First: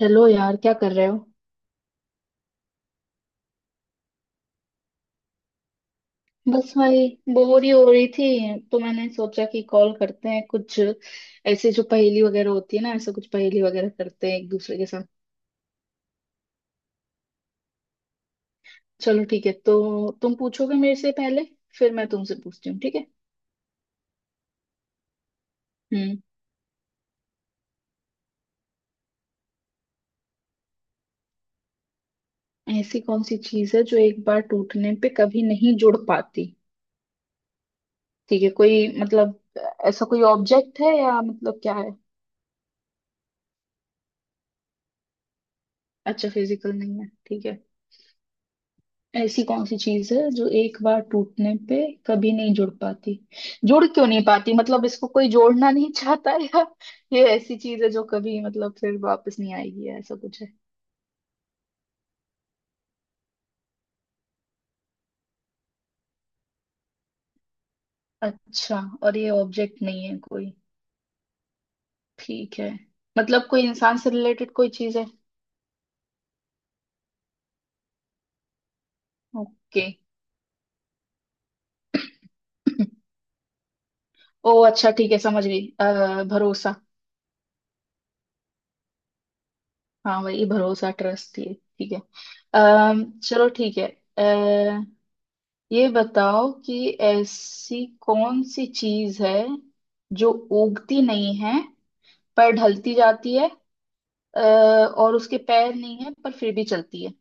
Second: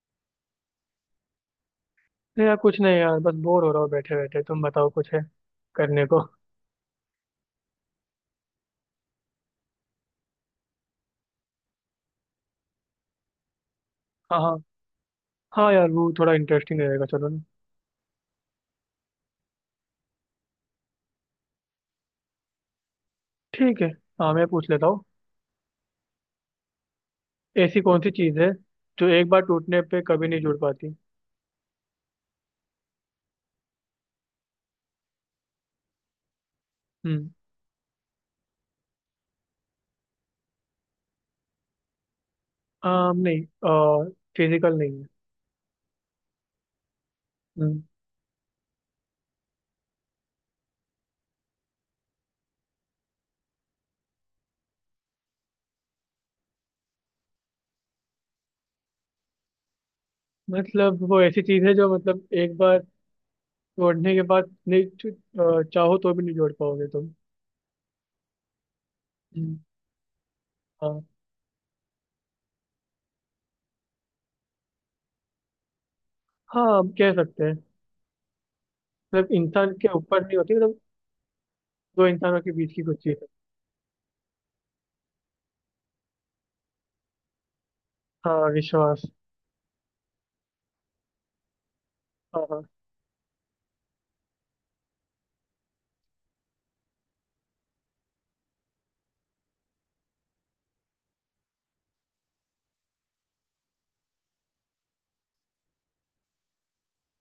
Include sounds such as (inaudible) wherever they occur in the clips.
Hello यार, क्या कर रहे हो। नहीं यार, कुछ नहीं यार, बस बोर हो रहा हूँ बैठे बैठे। तुम बताओ कुछ है करने को। बस भाई, बोर ही हो रही थी तो मैंने सोचा कि कॉल करते हैं। कुछ ऐसे जो पहेली वगैरह होती है ना, ऐसा कुछ पहेली वगैरह करते हैं हाँ एक हाँ। दूसरे के साथ। हाँ यार वो थोड़ा इंटरेस्टिंग रहेगा, चलो ना। चलो ठीक है, तो तुम पूछोगे मेरे से पहले, फिर मैं तुमसे पूछती हूँ, ठीक है। ठीक है। हाँ, मैं पूछ लेता हूँ। हम्म। ऐसी कौन सी चीज़ है जो एक बार टूटने पे कभी नहीं जुड़ पाती? ऐसी कौन सी चीज है जो एक बार टूटने पे कभी नहीं जुड़ पाती। हम्म। ठीक है, कोई मतलब, ऐसा कोई ऑब्जेक्ट है या मतलब क्या है। नहीं, फिजिकल नहीं है। अच्छा, फिजिकल नहीं है, ठीक है। हम्म, ऐसी कौन सी चीज है जो एक बार टूटने पे कभी नहीं जुड़ पाती। जुड़ क्यों नहीं पाती, मतलब इसको कोई जोड़ना नहीं (laughs) चाहता, या ये ऐसी चीज है जो कभी मतलब फिर वापस नहीं आएगी, या ऐसा कुछ है। मतलब वो ऐसी चीज़ है जो मतलब एक बार तोड़ने के बाद नहीं चाहो तो भी नहीं जोड़ पाओगे तुम। अच्छा, और ये हम्म, ऑब्जेक्ट नहीं है कोई, हाँ। ठीक है। मतलब कोई इंसान से रिलेटेड कोई चीज है। हाँ, हम कह सकते हैं। मतलब इंसान ओके। के ऊपर नहीं होती, मतलब दो इंसानों के बीच की कुछ चीज़ है। ओ अच्छा ठीक है, समझ गई। भरोसा। हाँ, विश्वास। हाँ वही भरोसा, ट्रस्ट ये, ठीक है। हाँ हाँ। अः चलो ठीक है। ये बताओ कि ऐसी कौन सी चीज है जो उगती नहीं है पर ढलती जाती है, अ, और उसके पैर नहीं है पर फिर भी चलती है।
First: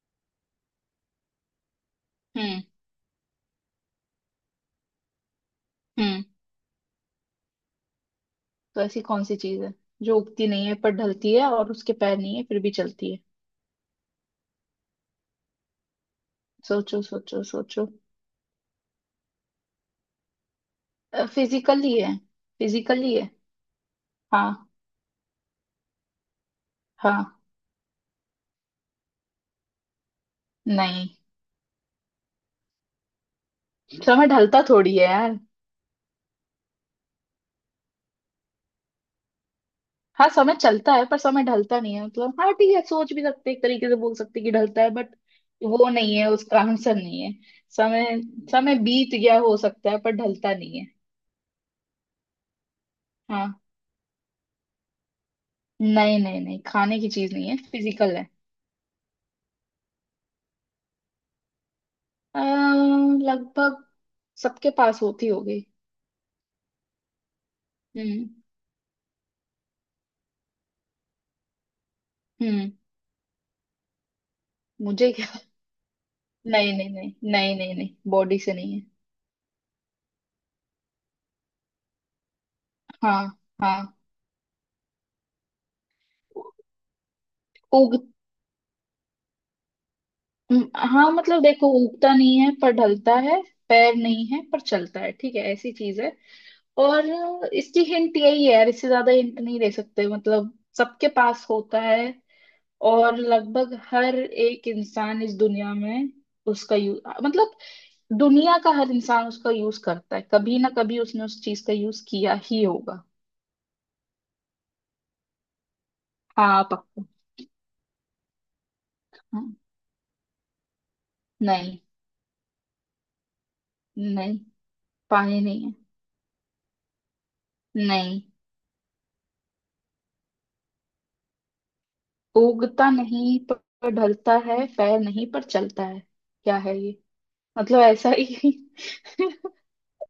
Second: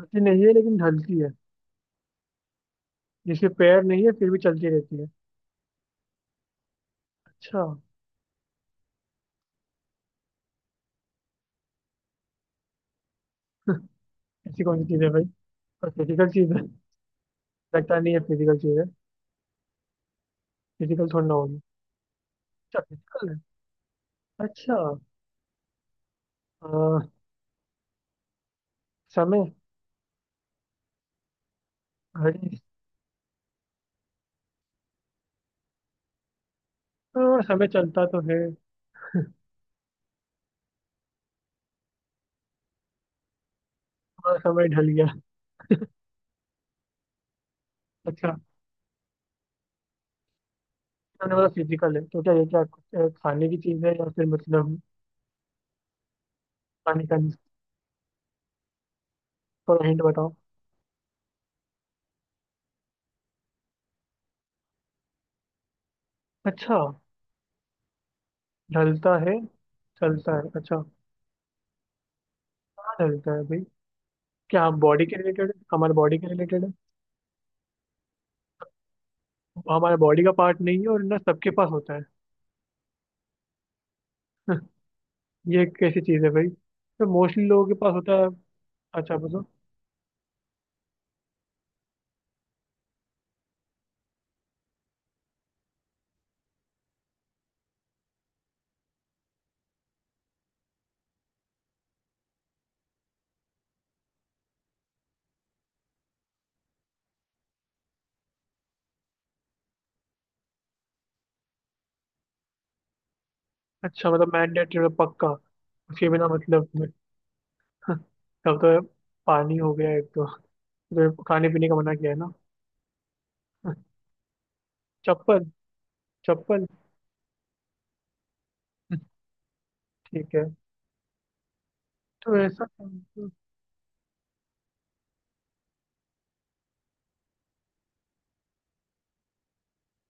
हंसी नहीं है लेकिन ढलती है। हम्म जिसके पैर नहीं है फिर भी चलती रहती है। हम्म अच्छा। तो ऐसी कौन सी चीज है जो उगती नहीं है पर ढलती है, और उसके पैर नहीं है फिर भी चलती है। ऐसी कौन सी चीज है भाई? और फिजिकल चीज है? सोचो सोचो सोचो। लगता नहीं है फिजिकल चीज है, फिजिकल थोड़ी ना होगी। फिजिकली है, अच्छा, फिजिकली फिजिकल है। है। हाँ। अच्छा। अ, हाँ, समय। नहीं, घड़ी। समय ढलता थोड़ी है यार। समय चलता तो है। हाँ समय चलता है पर समय ढलता नहीं है, मतलब हाँ ठीक है, सोच भी सकते हैं, एक तरीके से बोल और सकते हैं कि समय ढलता ढल है, गया। बट वो नहीं है, उसका आंसर नहीं है समय। अच्छा। समय बीत गया हो सकता है पर ढलता नहीं है। मैंने बोला फिजिकल है तो क्या ये, क्या कुछ, खाने हाँ। की चीज है या फिर मतलब। नहीं नहीं नहीं, खाने पानी की का? चीज नहीं है, फिजिकल है। थोड़ा हिंट बताओ। अ, लगभग सबके पास होती होगी। अच्छा। हम्म। ढलता है, चलता है। अच्छा। हम्म क्या ढलता है भाई? क्या बॉडी मुझे के क्या। रिलेटेड है, हमारे बॉडी के रिलेटेड है? नहीं नहीं नहीं नहीं नहीं नहीं, बॉडी से नहीं है। हमारा बॉडी का पार्ट नहीं है और ना सबके पास होता है। हाँ। हाँ। ये कैसी चीज़ है भाई? तो मोस्टली लोगों के पास उग। होता है? अच्छा मतलब। हाँ मतलब देखो, उगता नहीं है पर ढलता है, पैर नहीं है पर चलता है, ठीक है, ऐसी चीज है। और इसकी हिंट यही है यार, इससे ज्यादा हिंट नहीं दे सकते। मतलब सबके पास होता है, और लगभग हर एक इंसान इस दुनिया में उसका यूज, मतलब दुनिया का हर इंसान उसका यूज करता है। कभी ना कभी उसने उस चीज का यूज किया ही होगा। अच्छा मतलब मैंडेटरी पक्का? उसके बिना हाँ मतलब (laughs) पक्का। तब तो हाँ। पानी हो गया एक तो खाने पीने का नहीं, मना किया है ना? (laughs) नहीं पानी चप्पल। नहीं है। चप्पल। नहीं। ठीक है। तो ऐसा, उगता नहीं पर ढलता है, पैर नहीं पर चलता है। क्या है ये, मतलब ऐसा ही।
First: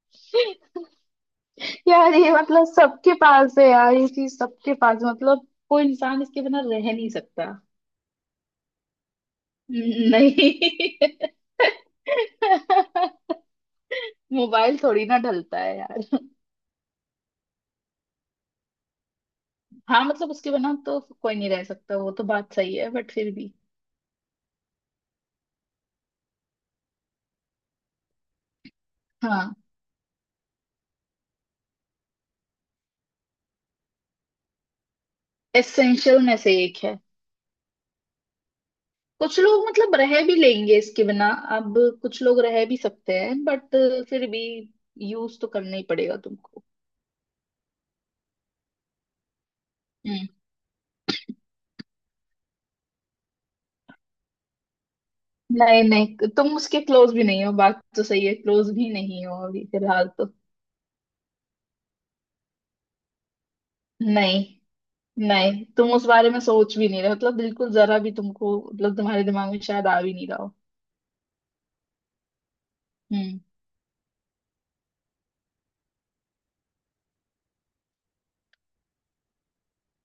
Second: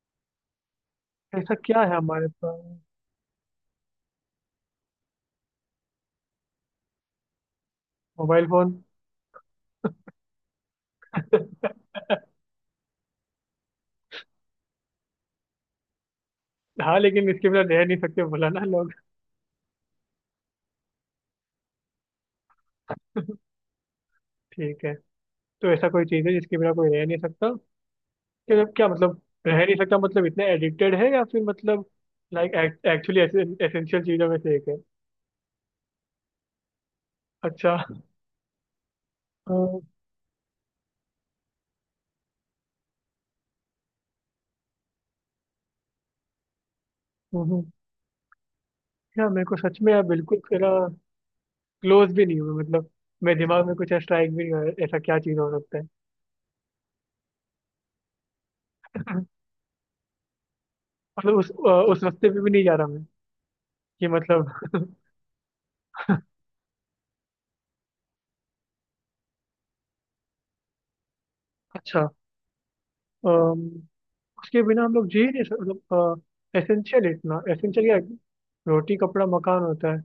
(laughs) ऐसा क्या है यार हमारे ये पास? मतलब सबके पास है यार, ये चीज सबके पास है। मतलब कोई इंसान इसके बिना रह नहीं सकता। Mobile phone. नहीं। (laughs) (laughs) मोबाइल थोड़ी ना ढलता है यार। हाँ लेकिन इसके बिना रह नहीं सकते, बोला ना लोग। हाँ मतलब उसके बिना तो कोई नहीं रह सकता, वो तो बात सही है, बट फिर भी। (laughs) ठीक है। तो ऐसा कोई चीज़ है जिसके बिना कोई रह नहीं सकता? क्या जब क्या मतलब? हाँ, रह नहीं सकता मतलब इतने एडिक्टेड है या फिर मतलब, लाइक, एक्चुअली एसेंशियल चीजों में से एक है? एसेंशियल में से एक है। अच्छा। कुछ अ, लोग मतलब रह भी लेंगे इसके बिना। अब कुछ लोग रह भी सकते हैं, बट फिर भी यूज तो करना ही पड़ेगा तुमको। हम्म, क्या मेरे को सच में यार, हम्म। बिल्कुल तेरा क्लोज भी नहीं हुआ मतलब। मेरे दिमाग में कुछ स्ट्राइक भी नहीं हुआ, ऐसा क्या चीज हो सकता नहीं है? नहीं, तुम उसके क्लोज भी नहीं हो, बात तो सही है, क्लोज भी नहीं हो अभी फिलहाल तो। मतलब उस रास्ते पे भी नहीं जा रहा मैं कि नहीं मतलब। नहीं, तुम उस बारे में सोच भी नहीं रहे, मतलब बिल्कुल जरा भी तुमको, मतलब तुम्हारे दिमाग में शायद आ भी नहीं रहा हो। अच्छा। हम्म। अम, उसके बिना हम लोग जी नहीं सकते मतलब। एसेंशियल, इतना एसेंशियल क्या है? रोटी कपड़ा मकान होता है।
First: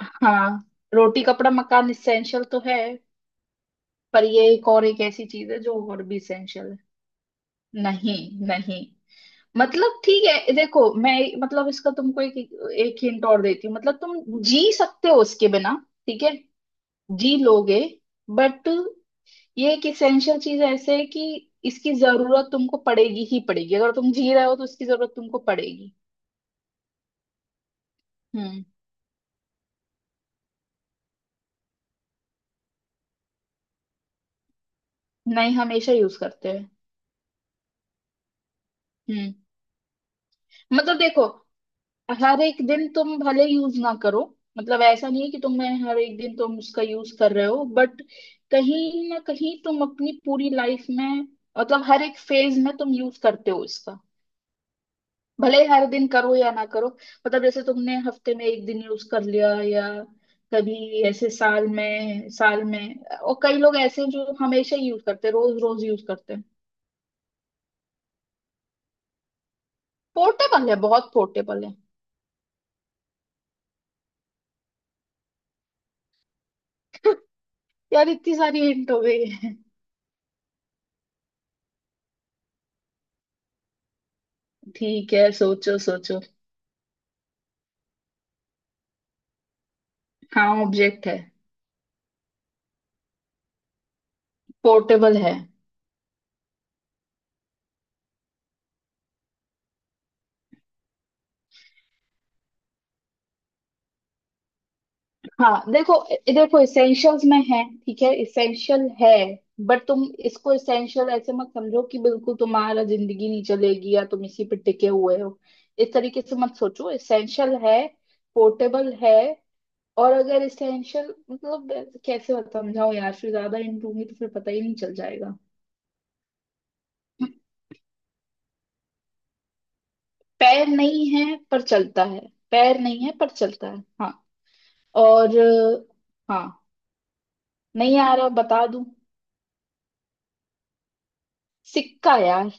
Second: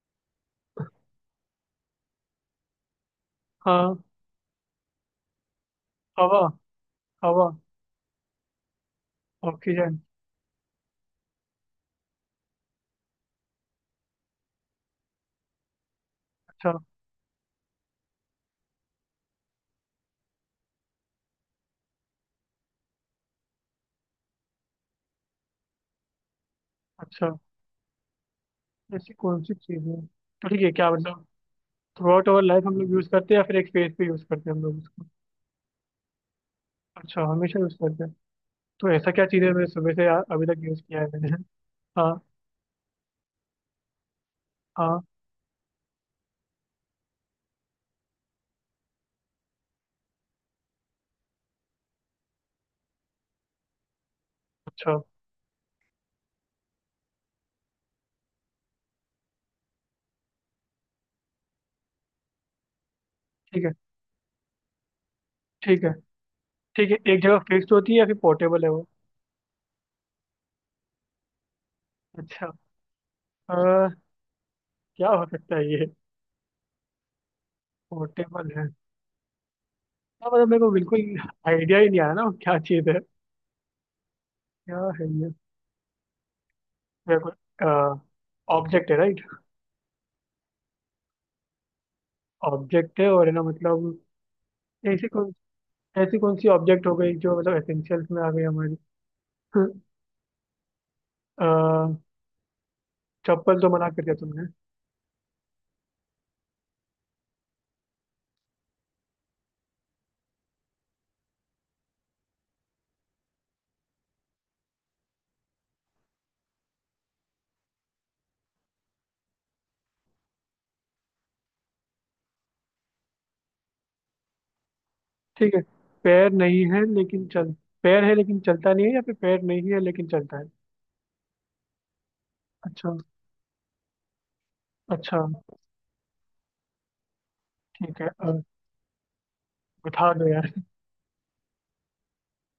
हाँ, रोटी कपड़ा मकान इसेंशियल तो है, हाँ। पर ये एक, और एक ऐसी चीज है जो और भी हवा। इसेंशियल है। हवा। नहीं नहीं, ऑक्सीजन। मतलब ठीक है देखो, मैं मतलब इसका तुमको एक, एक हिंट और देती हूँ। मतलब तुम जी सकते हो उसके बिना, ठीक है, अच्छा। जी लोगे, बट ये एक इसेंशियल चीज ऐसे है कि इसकी जरूरत तुमको पड़ेगी ही पड़ेगी। अगर तुम जी रहे हो तो इसकी जरूरत तुमको पड़ेगी। अच्छा। हम्म। ऐसी कौन सी चीज है तो ठीक है, क्या मतलब, थ्रू आउट आवर लाइफ हम लोग यूज करते हैं या फिर एक फेज पे यूज करते हैं हम लोग उसको? नहीं, हमेशा यूज करते हैं। अच्छा, हमेशा यूज करते हैं। तो ऐसा क्या हम्म चीज है, मैंने सुबह से अभी तक यूज मतलब किया है देखो, मैंने? हाँ। हर एक दिन तुम भले यूज ना करो, मतलब हाँ। ऐसा नहीं है कि तुम, मैं हर एक दिन तुम उसका यूज कर रहे हो, बट कहीं ना कहीं तुम अपनी पूरी लाइफ में, मतलब हर एक फेज में तुम यूज करते हो इसका। अच्छा। भले ही हर दिन करो या ना करो। मतलब जैसे तुमने हफ्ते में एक दिन यूज कर लिया, या कभी ऐसे साल में, साल में, और कई ठीक है। लोग ऐसे हैं जो हमेशा ही यूज करते हैं, रोज ठीक रोज है। यूज करते हैं। ठीक है, एक जगह फिक्स्ड होती है या फिर पोर्टेबल है वो? पोर्टेबल है, बहुत पोर्टेबल है। अच्छा। अ, क्या हो सकता है ये, यार इतनी पोर्टेबल सारी है? हिंट हो गई (laughs) है। हाँ, मतलब मेरे को बिल्कुल आइडिया ही नहीं आया ना, वो क्या चीज है? क्या है ठीक है ये? सोचो सोचो। मेरे को, ऑब्जेक्ट है राइट? हाँ ऑब्जेक्ट है, ऑब्जेक्ट है और है ना मतलब, ऐसे, पोर्टेबल है। ऐसी कौन सी ऑब्जेक्ट हो गई जो मतलब एसेंशियल्स में आ गई हमारी? अ, चप्पल तो मना कर दिया तुमने। हाँ देखो, देखो इसेंशियल्स में है, ठीक है इसेंशियल है, बट तुम इसको इसेंशियल ऐसे मत समझो कि बिल्कुल तुम्हारा जिंदगी नहीं चलेगी, या तुम इसी पे टिके हुए हो। इस तरीके से मत सोचो। इसेंशियल है, पोर्टेबल है। और अगर इसेंशियल मतलब, कैसे समझाओ यार, फिर ज्यादा इन दूंगी तो फिर पता ही नहीं चल जाएगा। ठीक है। पैर नहीं है लेकिन चल, पैर है लेकिन चलता नहीं है या फिर पैर नहीं है लेकिन चलता है? पैर नहीं है पर चलता है, पैर अच्छा। नहीं है पर चलता है हाँ। अच्छा। और हाँ, नहीं ठीक है। आ रहा, बता दूं। बता दो यार। सिक्का यार।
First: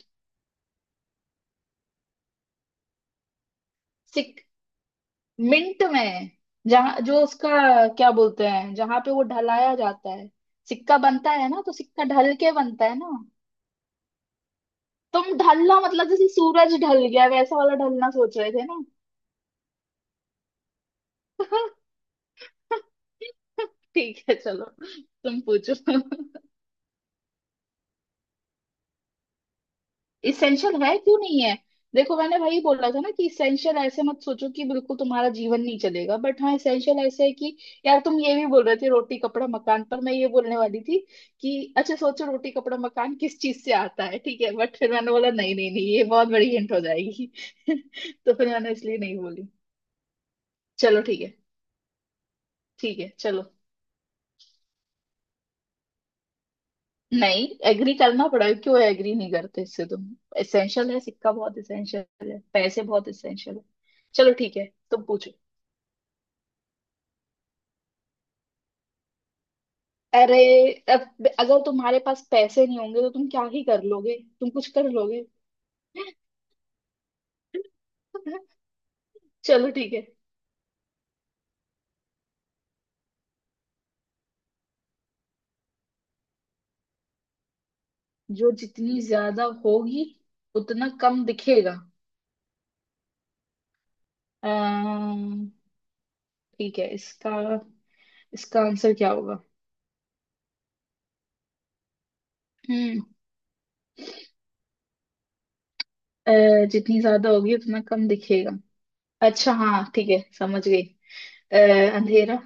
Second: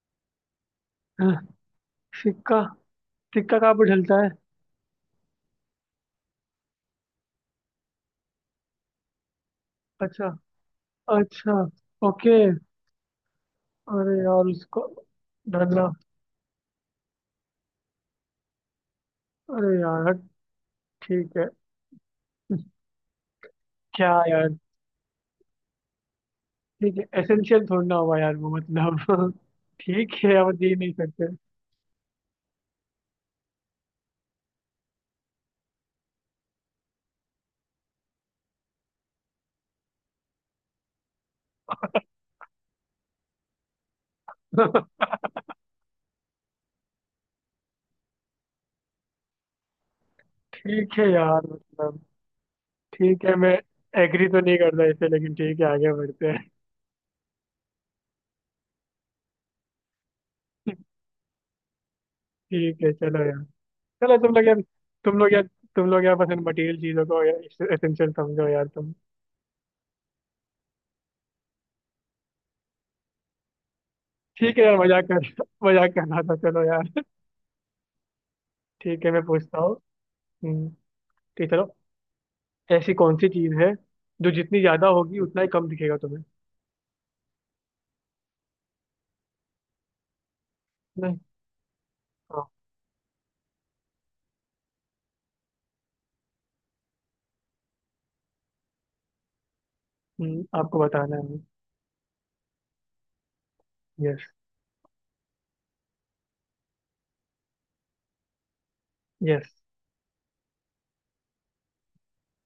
(laughs) सिक्का। सिक्का? कहाँ पर ढलता है? सिक मिंट में, जहाँ, जो उसका क्या बोलते हैं, जहाँ पे वो ढलाया जाता अच्छा। है। सिक्का बनता है अच्छा। ना, तो सिक्का ढल ओके। के बनता है ना। अरे यार, उसको तुम ढलना ढलना। मतलब जैसे सूरज ढल गया वैसा वाला ढलना सोच रहे थे ना। अरे यार। ठीक है। (laughs) क्या ठीक है यार। चलो, तुम पूछो। ठीक है, एसेंशियल थोड़ा ना हुआ यार वो मतलब। (laughs) ठीक है, अब दे इसेंशियल नहीं है, क्यों सकते। नहीं है। देखो मैंने वही बोला था ना कि इसेंशियल ऐसे मत सोचो कि बिल्कुल तुम्हारा जीवन नहीं चलेगा, बट हाँ इसेंशियल ऐसे है कि, यार तुम ये भी बोल रहे थे रोटी कपड़ा मकान, पर मैं ये बोलने वाली थी कि अच्छा सोचो रोटी कपड़ा मकान किस चीज से आता है, ठीक है, बट फिर (laughs) मैंने बोला नहीं नहीं नहीं, ये बहुत बड़ी हिंट हो जाएगी। (laughs) तो फिर मैंने इसलिए नहीं बोली। ठीक चलो है ठीक है। यार मतलब, ठीक है ठीक है, चलो। मैं एग्री तो नहीं करता इसे लेकिन ठीक है, आगे बढ़ते हैं। नहीं एग्री करना पड़ा, क्यों एग्री नहीं करते इससे तुम। इसेंशियल है सिक्का, बहुत इसेंशियल है (laughs) ठीक पैसे, है, बहुत चलो यार। इसेंशियल है। चलो, चलो तुम लोग ठीक यार। है, तुम तुम पूछो। लोग यार, तुम लोग यार, बस इन मटेरियल चीजों को यार एसेंशियल समझो यार तुम। अरे, अब अगर तुम्हारे पास पैसे नहीं होंगे तो तुम क्या ही कर लोगे, तुम ठीक है कुछ यार, कर मजाक लोगे। कर (laughs) मजाक कर रहा था, चलो यार। (laughs) ठीक है, मैं पूछता चलो हूँ। ठीक है। हम्म, ठीक है, चलो। ऐसी कौन सी चीज है जो जितनी ज्यादा होगी उतना ही कम दिखेगा तुम्हें? जो जितनी ज्यादा होगी उतना नहीं। कम दिखेगा। हाँ। अम्म, ठीक है, इसका इसका आंसर क्या होगा। आपको बताना है। हम्म। यस। जितनी ज्यादा होगी उतना कम दिखेगा, यस। अच्छा हाँ ठीक है समझ गई। अ, अंधेरा।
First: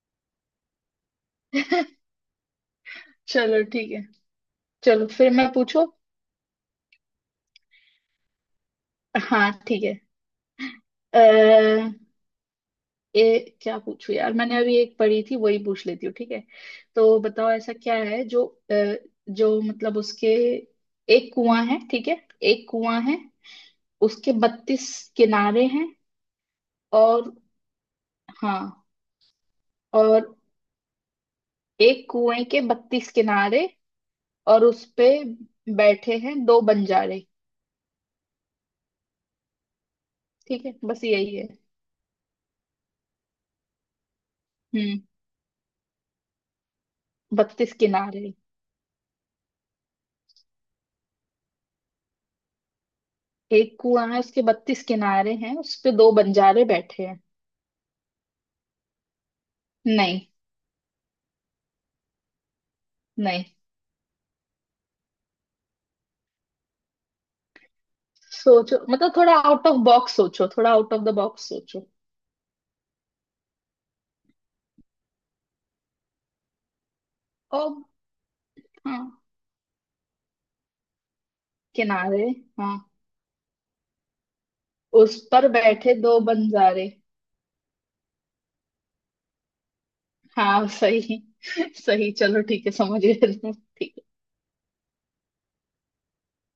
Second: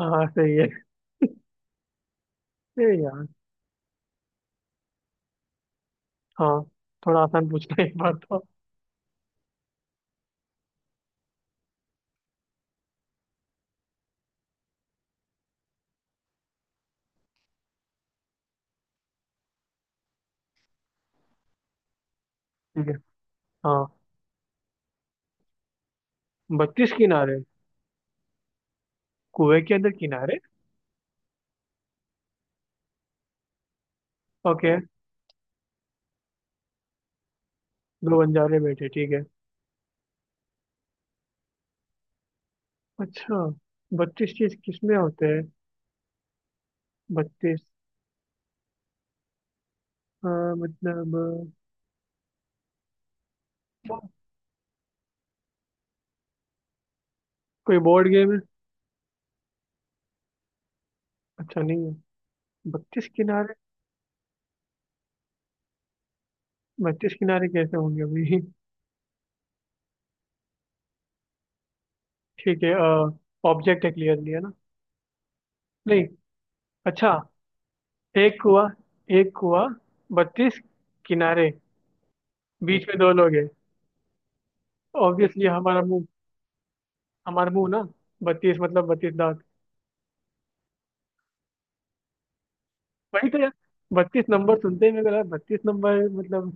हाँ सही है। (laughs) ए (laughs) यार। चलो ठीक है, चलो फिर मैं पूछू। हाँ, थोड़ा आसान पूछना है एक बार तो। हाँ ठीक है। ये क्या पूछू यार, मैंने अभी एक पढ़ी थी वही पूछ लेती हूँ, ठीक है। तो बताओ ऐसा क्या है जो अ, जो मतलब उसके, एक कुआं है ठीक है, एक ठीक है। कुआं है, हाँ, उसके 32 किनारे हैं, बत्तीस और किनारे हाँ, कुएं के अंदर और किनारे? एक कुएं के 32 किनारे, और ओके। उस पे बैठे हैं दो बंजारे। दो बंजारे बैठे, ठीक है। ठीक है बस यही है। अच्छा, 32 चीज किसमें हम्म होते हैं? 32। 32 किनारे। हाँ, मतलब, एक अ, कुआं है, उसके बत्तीस किनारे हैं, उस पे दो बंजारे बैठे हैं। कोई बोर्ड गेम है? नहीं। अच्छा, नहीं है। बत्तीस नहीं, किनारे बत्तीस किनारे कैसे होंगे अभी? (laughs) सोचो मतलब थोड़ा आउट ऑफ बॉक्स सोचो, थोड़ा आउट ऑफ द बॉक्स सोचो। ठीक है। ऑब्जेक्ट है क्लियरली, है ना? नहीं? अच्छा। और एक कुआ। हाँ, एक कुआ, 32 किनारे, किनारे हाँ, बीच में दो लोग हैं। उस ऑब्वियसली पर हमारा बैठे मुंह। दो बंजारे। हमारा मुंह ना, 32 मतलब 32 दांत। हाँ सही। (laughs) सही, चलो ठीक है समझ वही गए। तो यार। ठीक है। 32 नंबर सुनते ही मेरे को लगा 32 नंबर मतलब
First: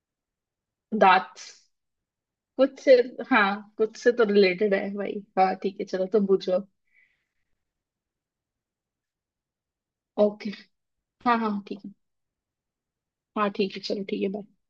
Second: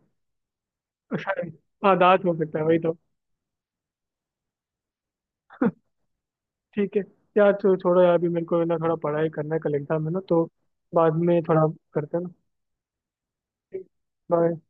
दांत। शायद। हाँ, दांत हो सकता है वही कुछ से, तो। हाँ कुछ से तो रिलेटेड है भाई। हाँ ठीक है, चलो तुम पूछो। ठीक है यार, तो छोड़ो यार, अभी मेरे को ना थोड़ा पढ़ाई करना है, कल एग्जाम है ना तो। ओके। बाद हाँ में हाँ थोड़ा ठीक है। करते हैं ना। हाँ ठीक है, चलो ठीक है bye। बाय।